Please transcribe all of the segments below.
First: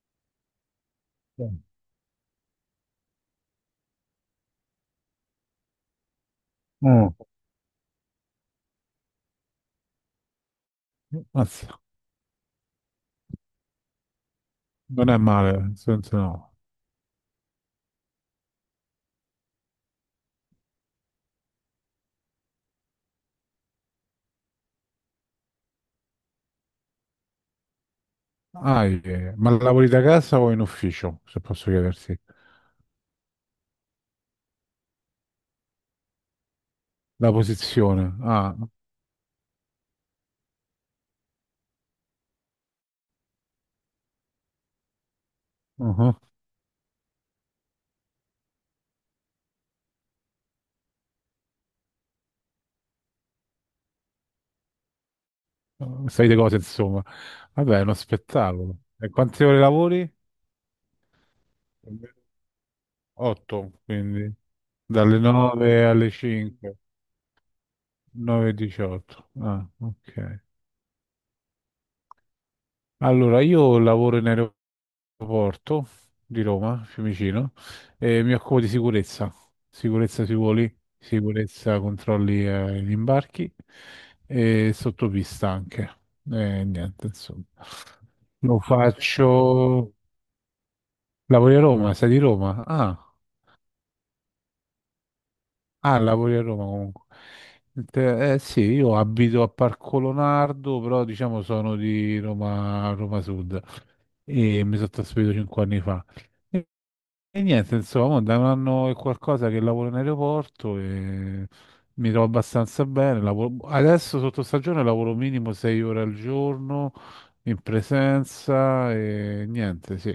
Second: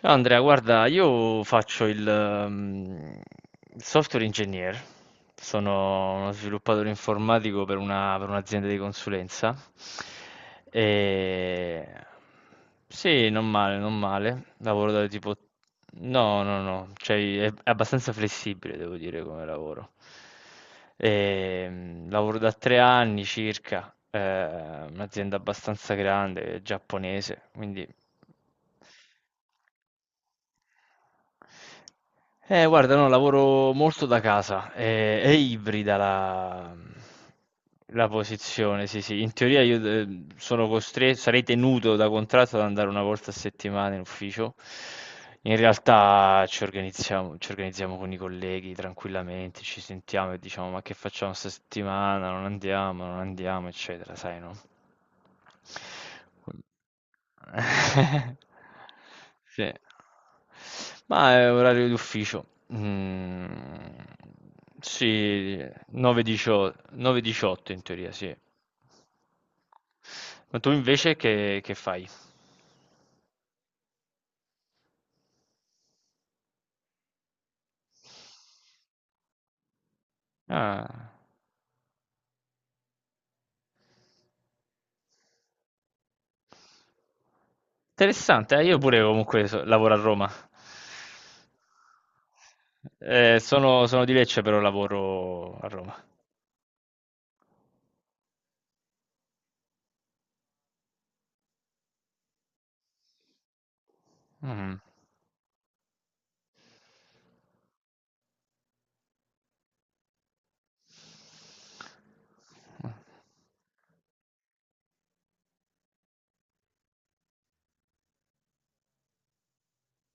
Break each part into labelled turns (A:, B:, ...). A: Ciao Andrea, guarda, io faccio il software engineer, sono uno sviluppatore
B: Mm.
A: informatico per per un'azienda di consulenza. E...
B: Mazza,
A: Sì, non male, non male. Lavoro da
B: non è
A: tipo.
B: male, nel senso
A: No,
B: no.
A: no, no, cioè è abbastanza flessibile, devo dire, come lavoro. Lavoro da 3 anni circa, un'azienda abbastanza grande, giapponese, quindi.
B: Ah, ma lavori da casa o in ufficio, se posso chiedersi?
A: Guarda, no, lavoro molto da casa, ibrida
B: La
A: la
B: posizione. Ah,
A: posizione, sì, sì. In teoria io sono costretto, sarei tenuto da contratto ad andare una volta a settimana in ufficio. In
B: uh-huh.
A: realtà ci organizziamo con i colleghi tranquillamente, ci sentiamo e diciamo ma che facciamo questa settimana? Non andiamo, non andiamo, eccetera, sai, no?
B: Sai di cose, insomma. Vabbè, è uno spettacolo. E quante ore
A: Sì.
B: lavori?
A: Ma è orario d'ufficio. Mm,
B: Otto, quindi dalle
A: sì,
B: 9 alle 5,
A: 9:18 9:18 in teoria, sì.
B: 9 e 18. Ah, ok.
A: Ma tu invece che fai?
B: Allora, io lavoro in aeroporto Porto di Roma, Fiumicino, e mi occupo di sicurezza, sicurezza sui voli,
A: Ah,
B: sicurezza controlli gli imbarchi e sottopista anche. E niente, insomma.
A: interessante,
B: Lo
A: io pure comunque lavoro
B: faccio...
A: a Roma.
B: Lavori a Roma, sei di Roma? Ah,
A: Sono sono, di Lecce, però lavoro a
B: ah,
A: Roma.
B: lavori a Roma comunque. Sì, io abito a Parco Leonardo, però diciamo sono di Roma, Roma Sud e mi
A: Mm.
B: sono trasferito 5 anni fa. E niente, insomma, da un anno e qualcosa che lavoro in aeroporto e mi trovo abbastanza bene. Adesso sotto stagione lavoro minimo 6 ore al giorno in presenza e niente, sì.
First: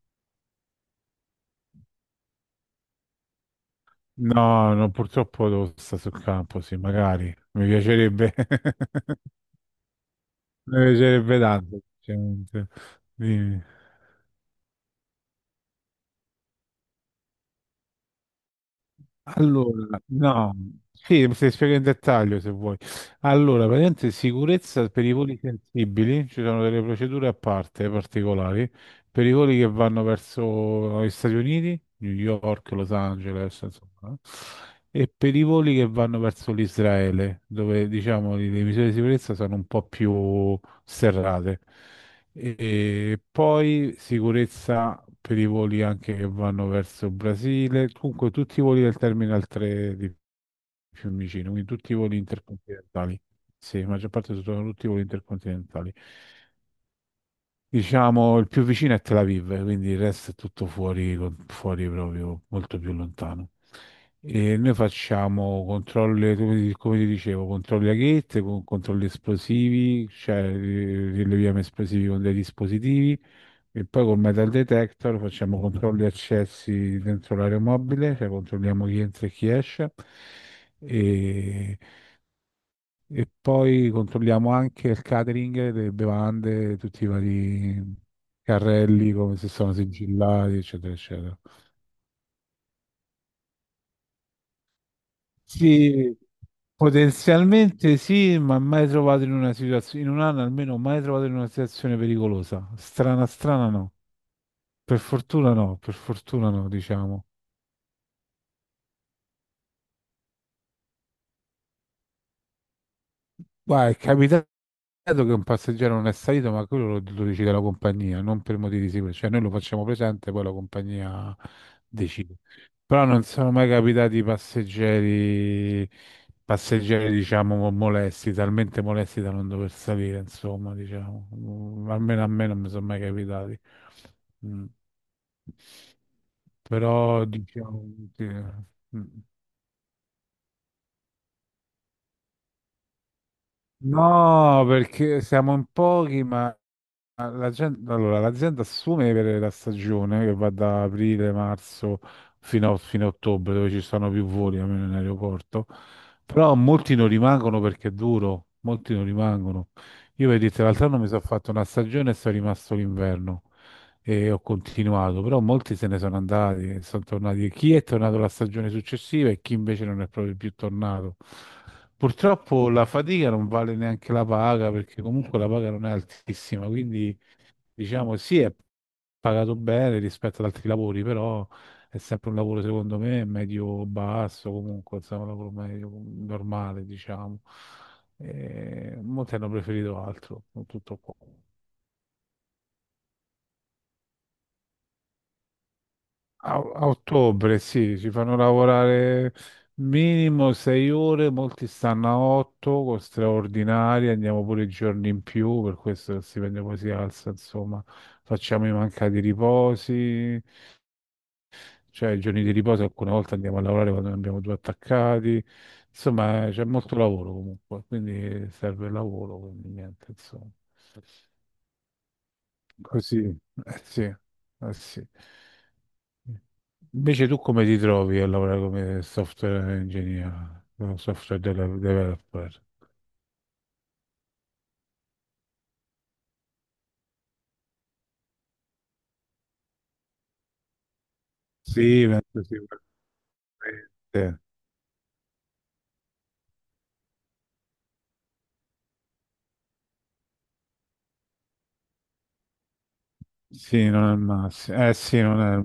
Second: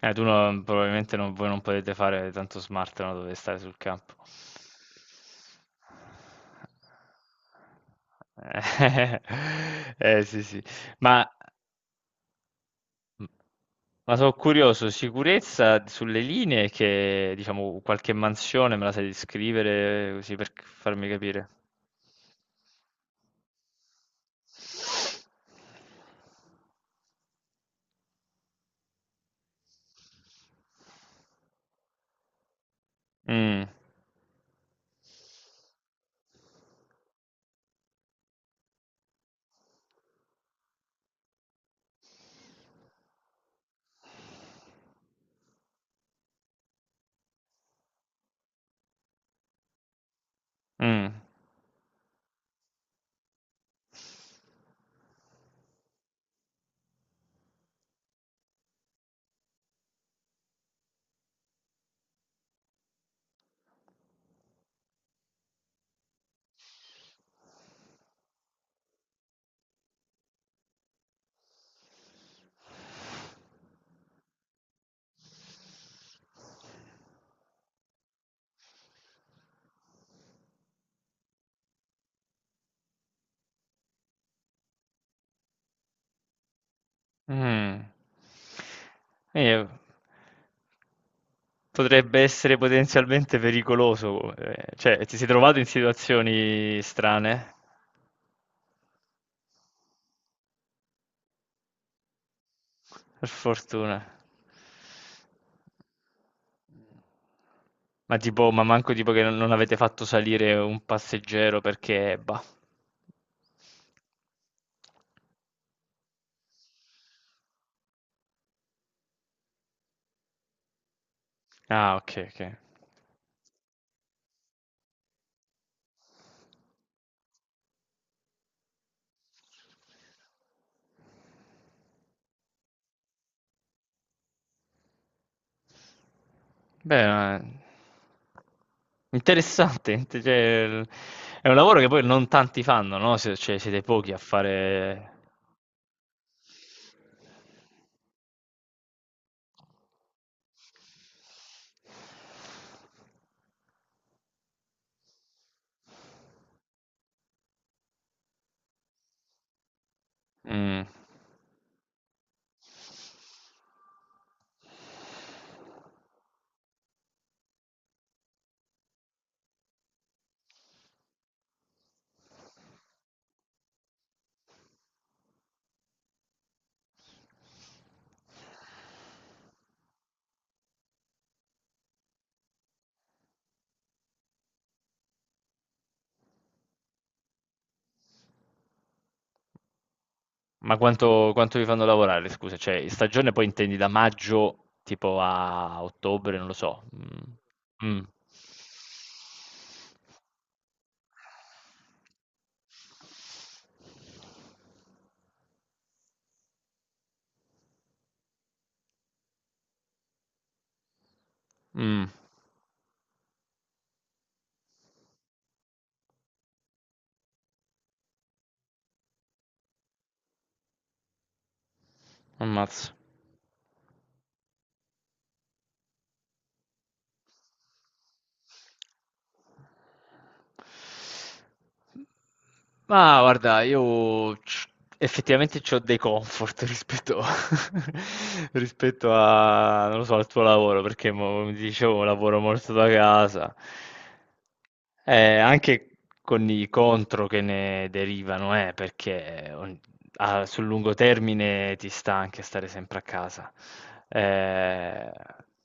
A: Tu non- probabilmente non, voi non potete fare tanto smart, no? Dovete stare sul campo.
B: No, no, purtroppo devo stare sul campo, sì, magari. Mi piacerebbe, mi
A: Eh, sì, sì. Ma,
B: piacerebbe tanto. Sinceramente. Dimmi.
A: ma sono curioso, sicurezza sulle linee che, diciamo, qualche mansione me la sai
B: Allora,
A: descrivere così per
B: no,
A: farmi
B: sì,
A: capire.
B: se spiego in dettaglio se vuoi. Allora, praticamente sicurezza per i voli sensibili, ci sono delle procedure a parte particolari, per i voli che vanno verso gli Stati Uniti, New York, Los Angeles,
A: Mm,
B: insomma, no? E per i voli che vanno verso l'Israele, dove diciamo le misure di sicurezza sono un po' più serrate. E poi sicurezza per i voli anche che vanno verso il Brasile, comunque tutti i voli del Terminal 3 di
A: mm.
B: Fiumicino, quindi tutti i voli intercontinentali. Sì, la maggior parte sono tutti i voli intercontinentali. Diciamo, il più vicino è Tel Aviv, quindi il resto è tutto fuori, fuori proprio, molto più lontano. E noi facciamo controlli, come ti dicevo, controlli a gate, controlli esplosivi, cioè rileviamo esplosivi con dei dispositivi e poi col metal detector facciamo controlli accessi dentro l'aeromobile, cioè controlliamo chi entra e chi esce. E e poi controlliamo anche il catering, le bevande, tutti i
A: Mm.
B: vari carrelli, come se
A: Eh,
B: sono sigillati, eccetera, eccetera.
A: potrebbe essere potenzialmente pericoloso, cioè ti sei trovato in
B: Sì,
A: situazioni strane,
B: potenzialmente sì, ma mai trovato in una situazione, in un anno almeno mai trovato in una situazione pericolosa. Strana,
A: per
B: strana no.
A: fortuna.
B: Per fortuna no, per fortuna no, diciamo.
A: Ma tipo, ma manco tipo che non avete fatto salire un passeggero perché, bah.
B: Guarda, è capitato che un passeggero non è salito, ma quello lo decide la compagnia, non per motivi di sicurezza. Cioè, noi lo facciamo presente, poi la compagnia
A: Ah, ok,
B: decide.
A: ok.
B: Però non sono mai capitati passeggeri, passeggeri, diciamo, molesti, talmente molesti da non dover salire, insomma, diciamo. Almeno a me non mi sono mai capitati. Mm.
A: Beh,
B: Però, diciamo... sì. Mm.
A: interessante, cioè, è un lavoro che poi non tanti fanno, no? Cioè, siete pochi a
B: No,
A: fare.
B: perché siamo in pochi, ma ah, allora, l'azienda assume per la stagione che va da aprile, marzo fino a ottobre, dove ci sono più voli almeno in aeroporto, però molti non rimangono perché è duro, molti non rimangono. Io per dirti,
A: Mm.
B: l'altro anno mi sono fatto una stagione e sono rimasto l'inverno e ho continuato, però molti se ne sono andati, e sono tornati. Chi è tornato la stagione successiva e chi invece non è proprio più tornato. Purtroppo la fatica non vale neanche la paga, perché comunque la paga non è altissima, quindi diciamo, sì, è pagato bene rispetto ad altri lavori, però è sempre un lavoro, secondo me, medio-basso, comunque, insomma, un lavoro medio, normale, diciamo. E molti hanno preferito altro, con
A: Ma
B: tutto qua.
A: quanto vi fanno lavorare, scusa? Cioè, in stagione poi intendi da maggio tipo a ottobre, non lo
B: A,
A: so.
B: a
A: Mm.
B: ottobre, sì,
A: Mm.
B: ci fanno lavorare minimo 6 ore, molti stanno a otto, con straordinaria, andiamo pure i giorni in più, per questo il stipendio poi si alza, insomma, facciamo i mancati riposi.
A: Mm.
B: Cioè, i giorni di riposo alcune volte andiamo a lavorare quando ne abbiamo due attaccati. Insomma, c'è molto lavoro comunque, quindi serve il lavoro, quindi niente, insomma.
A: Ammazza.
B: Così, eh sì, eh sì. Invece tu come ti trovi a lavorare come software engineer, come developer?
A: Ma guarda, io effettivamente ho dei comfort rispetto a, non lo so, al tuo lavoro, perché come ti dicevo,
B: Sì, penso
A: lavoro molto
B: sicuramente.
A: da casa, anche con i contro che ne derivano, perché sul lungo termine ti sta anche stare sempre a casa.
B: Sì, non è il massimo. Eh
A: Eh,
B: sì, non è il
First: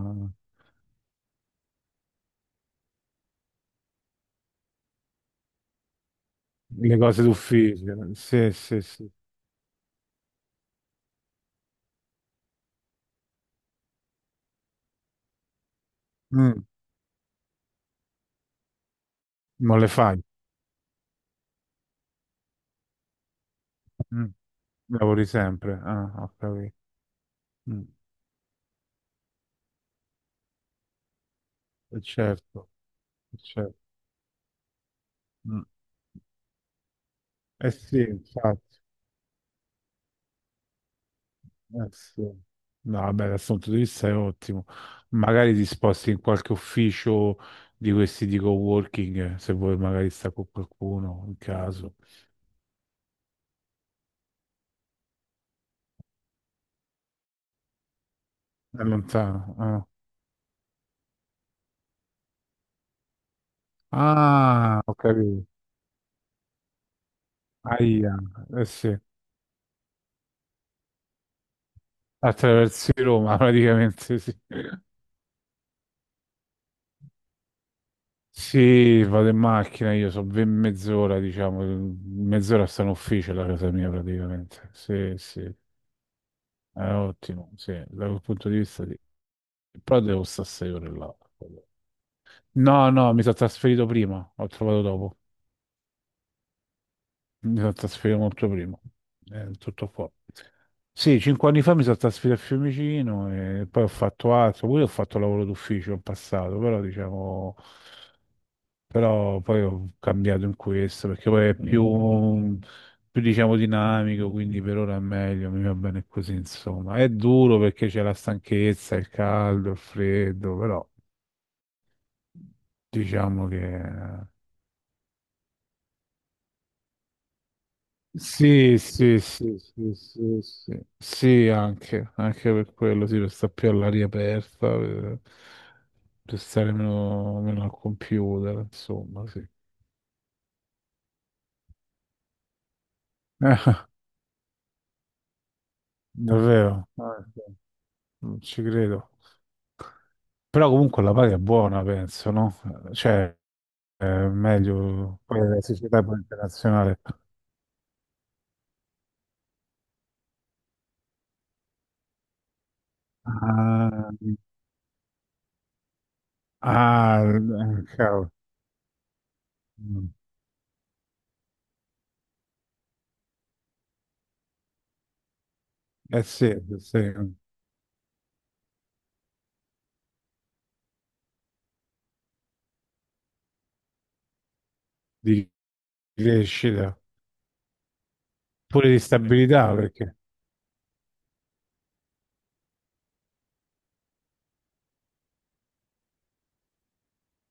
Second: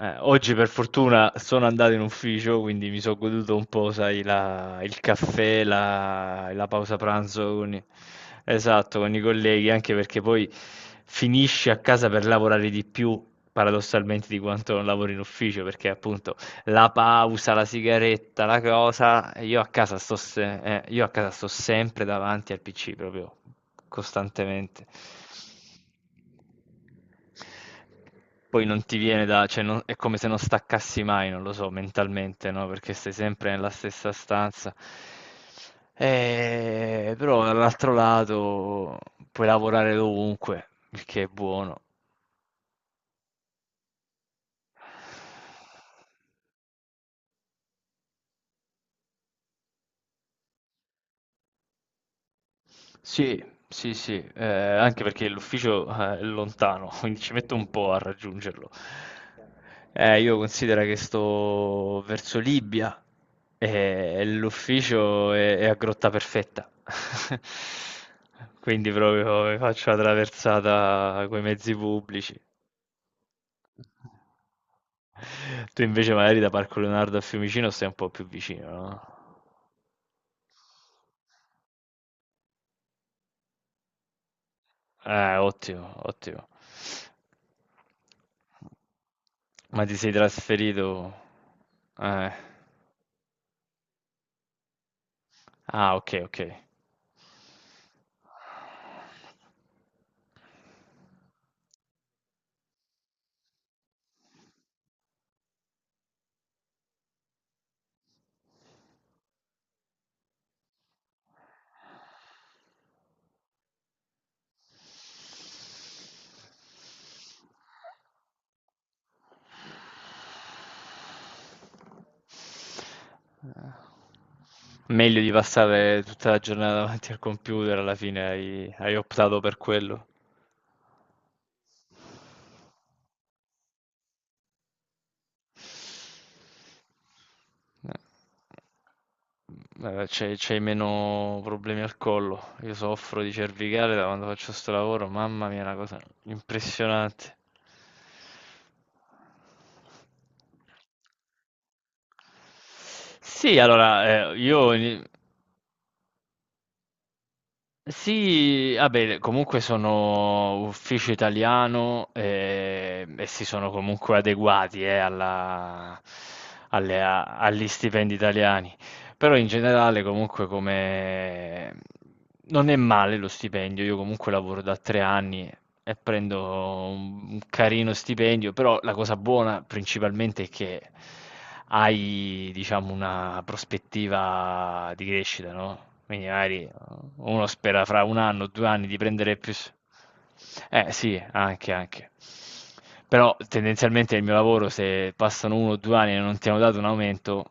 A: eh, oggi per fortuna sono andato in ufficio, quindi mi sono goduto un po', sai, il caffè, la pausa
B: Le cose
A: pranzo
B: d'ufficio. Sì, sì,
A: esatto,
B: sì.
A: con i colleghi, anche perché poi finisci a casa per lavorare di più, paradossalmente, di quanto non lavori in ufficio, perché appunto
B: Mm,
A: la pausa, la sigaretta, la cosa, e io a
B: non le
A: casa sto,
B: fai.
A: se- io a casa sto sempre davanti al PC proprio costantemente.
B: Lavori sempre, ah, ho capito. Mm,
A: Poi non ti viene da, è come se non staccassi mai, non lo so, mentalmente, no?
B: certo,
A: Perché stai sempre nella
B: certo.
A: stessa stanza.
B: Mm.
A: Però
B: Eh
A: dall'altro
B: sì, infatti,
A: lato puoi lavorare dovunque, il che è buono.
B: eh sì. No, vabbè, dal punto di vista è ottimo. Magari ti sposti in qualche ufficio di questi di coworking, se vuoi magari sta con qualcuno, in caso.
A: Sì, sì, sì, anche perché l'ufficio, è lontano, quindi ci metto un po' a raggiungerlo.
B: È lontano. Ah,
A: Io considero che sto verso Libia e
B: ah, ho
A: l'ufficio
B: capito.
A: è a Grotta Perfetta,
B: Aia, eh
A: quindi
B: sì.
A: proprio mi faccio la traversata con i mezzi pubblici.
B: Attraversi Roma, praticamente, sì.
A: Tu invece magari da Parco Leonardo a Fiumicino stai un po' più vicino,
B: Sì, vado in
A: no?
B: macchina, io so ben mezz'ora, diciamo, mezz'ora sta in ufficio la casa mia praticamente. Sì,
A: Eh,
B: sì,
A: ottimo, ottimo.
B: è ottimo, sì, da quel punto di vista sì.
A: Ma ti
B: Però
A: sei
B: devo stare 6 ore là.
A: trasferito? Eh.
B: No, no, mi sono trasferito prima, ho trovato dopo.
A: Ah, ok, ok.
B: Mi sono trasferito molto prima, tutto qua. Sì, 5 anni fa mi sono trasferito a Fiumicino e poi ho fatto altro, pure ho fatto lavoro d'ufficio in passato, però diciamo, però poi ho cambiato in questo perché poi è più, più diciamo dinamico, quindi per ora è meglio, mi va bene così, insomma. È duro perché c'è la stanchezza, il caldo, il freddo, però diciamo che.
A: Meglio di passare tutta la giornata davanti al computer, alla fine
B: Sì,
A: hai
B: sì,
A: optato per
B: sì, sì,
A: quello.
B: sì, sì, sì, anche, anche per quello, sì, per stare più all'aria aperta, per stare meno al computer, insomma, sì.
A: C'hai meno problemi al collo. Io soffro di cervicale da quando faccio sto lavoro. Mamma mia, è una cosa
B: Davvero, ah,
A: impressionante.
B: sì. Non ci credo. Però comunque la paga è buona, penso, no? Cioè,
A: Sì,
B: è
A: allora, io.
B: meglio, poi la società poi internazionale.
A: Sì, vabbè, comunque sono ufficio italiano, e si sono
B: Ah,
A: comunque adeguati,
B: ah,
A: agli stipendi
B: cavolo.
A: italiani. Però in generale comunque come. Non è male lo stipendio, io comunque lavoro da 3 anni e
B: Eh
A: prendo
B: sì, sì,
A: un carino stipendio, però la cosa buona principalmente è che hai, diciamo, una prospettiva di
B: di
A: crescita, no? Quindi magari
B: crescita.
A: uno spera fra un anno, 2 anni
B: Pure
A: di
B: di
A: prendere più.
B: stabilità perché
A: Eh sì, anche, anche. Però tendenzialmente il mio lavoro, se passano 1 o 2 anni e non ti hanno dato un aumento,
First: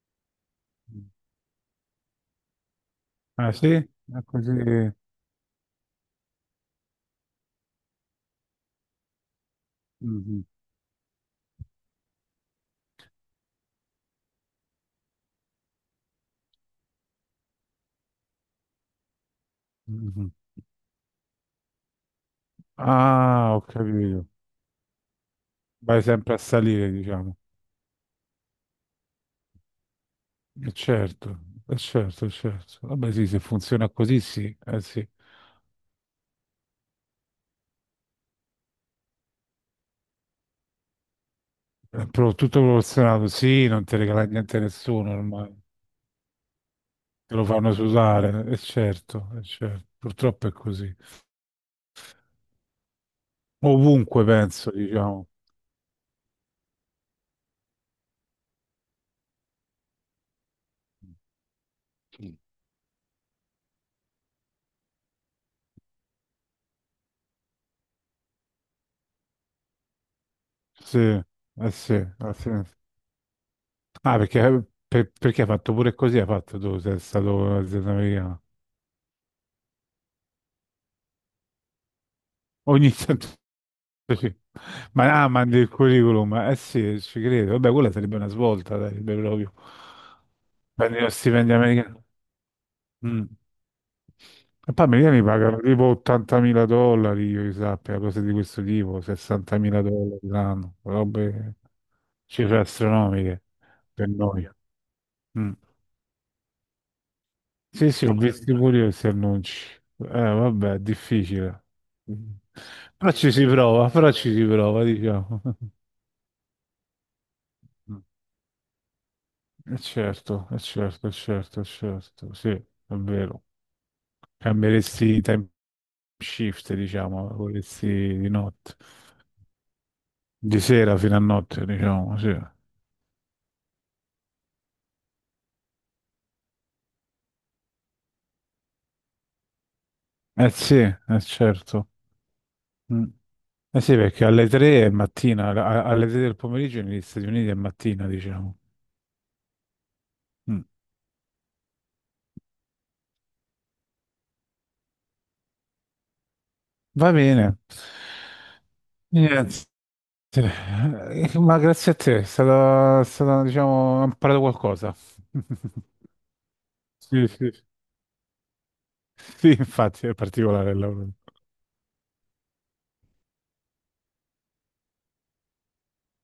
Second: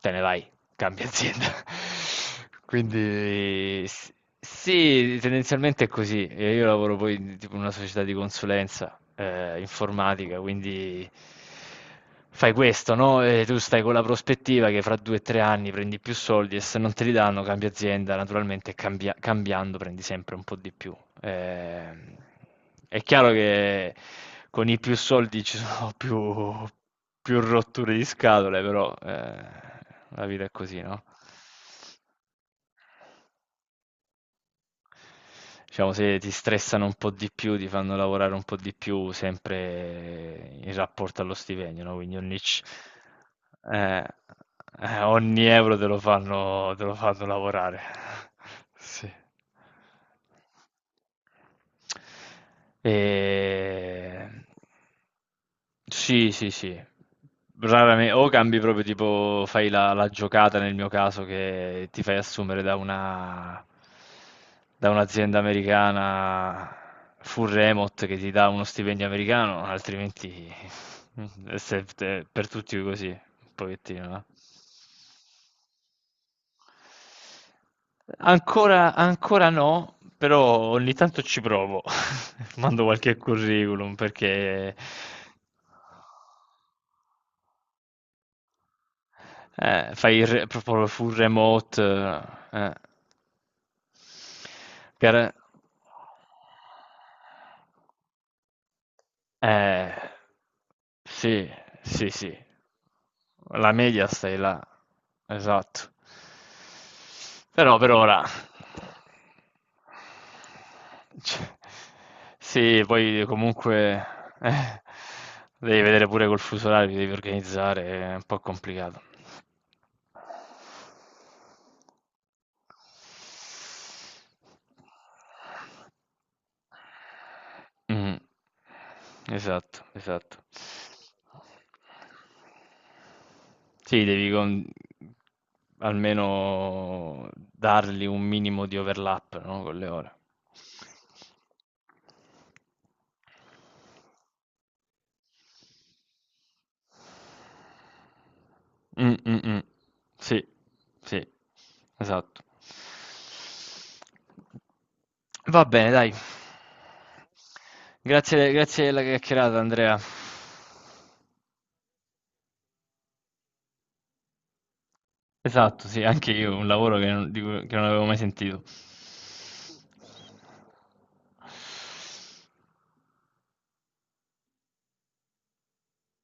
A: te ne vai, cambia azienda.
B: ah sì
A: Quindi
B: è così.
A: sì, tendenzialmente è così. Io lavoro poi in tipo, in una società di consulenza, informatica,
B: Mhm,
A: quindi fai questo, no? E tu stai con la prospettiva che fra 2 o 3 anni prendi più soldi e se non te li danno cambia azienda, naturalmente, cambiando prendi
B: mhm.
A: sempre un po' di più. Ehm, è chiaro
B: Ah, ho
A: che
B: capito.
A: con i più soldi ci sono
B: Vai sempre a salire, diciamo.
A: più rotture di scatole, però, la vita è così, no?
B: Certo, certo, certo, vabbè sì, se funziona così, sì, eh sì.
A: Diciamo, se ti stressano un po' di più, ti fanno lavorare un po' di più, sempre in rapporto allo stipendio, no?
B: È
A: Quindi
B: pro-
A: ogni,
B: tutto
A: c-
B: proporzionato, sì, non ti
A: eh,
B: regala niente a nessuno
A: ogni
B: ormai.
A: euro te lo fanno
B: Te lo fanno
A: lavorare.
B: usare, è
A: Sì.
B: certo, certo, purtroppo è così. Ovunque
A: Ehm,
B: penso, diciamo,
A: sì, sì, sì. Rarame o cambi proprio tipo, fai la giocata nel mio caso che ti fai
B: sì,
A: assumere da un'azienda americana full remote che ti dà uno stipendio americano, altrimenti
B: eh sì, eh
A: per
B: sì.
A: tutti così, un pochettino,
B: Ah,
A: no?
B: perché, perché hai fatto pure così, hai fatto tu, sei stato un'azienda americana.
A: Ancora, ancora no, però ogni tanto ci provo. Mando
B: Ogni
A: qualche
B: tanto
A: curriculum
B: sì.
A: perché
B: Ma, ah, mandi il curriculum, eh sì, ci credo. Vabbè, quella sarebbe una svolta, sarebbe proprio.
A: proprio
B: Prendi lo
A: full
B: stipendio
A: remote.
B: americano.
A: eh.
B: Mm. E poi gli mi
A: Per-
B: pagano tipo 80.000 dollari, io che sappia, cose di questo tipo, 60.000
A: Eh,
B: dollari l'anno,
A: sì,
B: robe,
A: sì, sì.
B: cifre astronomiche
A: La media
B: per
A: stai
B: noi.
A: là.
B: Mm.
A: Esatto. Però per
B: Sì, sì, ho
A: ora.
B: visto pure io questi annunci. Vabbè, è
A: Cioè,
B: difficile.
A: sì,
B: Però
A: poi
B: ci si prova,
A: comunque,
B: però ci si
A: eh,
B: prova, diciamo.
A: devi vedere pure col fuso orario, ti devi organizzare, è un po' complicato.
B: Certo, certo, certo, certo, sì, è vero. Cambieresti i time shift, diciamo, lavoreresti
A: Mm.
B: di notte,
A: Esatto, esatto.
B: di sera fino a notte, diciamo, sì.
A: Sì, almeno dargli un minimo di overlap, no, con le ore.
B: Eh sì, eh certo. Mm. Eh sì, perché alle 3 è mattina, alle 3 del pomeriggio negli Stati Uniti è mattina, diciamo.
A: Mm, mm, mm. Sì,
B: Mm.
A: sì, esatto. Va bene, dai.
B: Va bene.
A: Grazie, grazie della chiacchierata,
B: Niente.
A: Andrea.
B: Ma grazie a te, è stato, diciamo, ho imparato qualcosa.
A: Esatto, sì, anche io, un lavoro
B: Sì, sì.
A: che non avevo mai sentito.
B: Sì, infatti, è particolare il lavoro.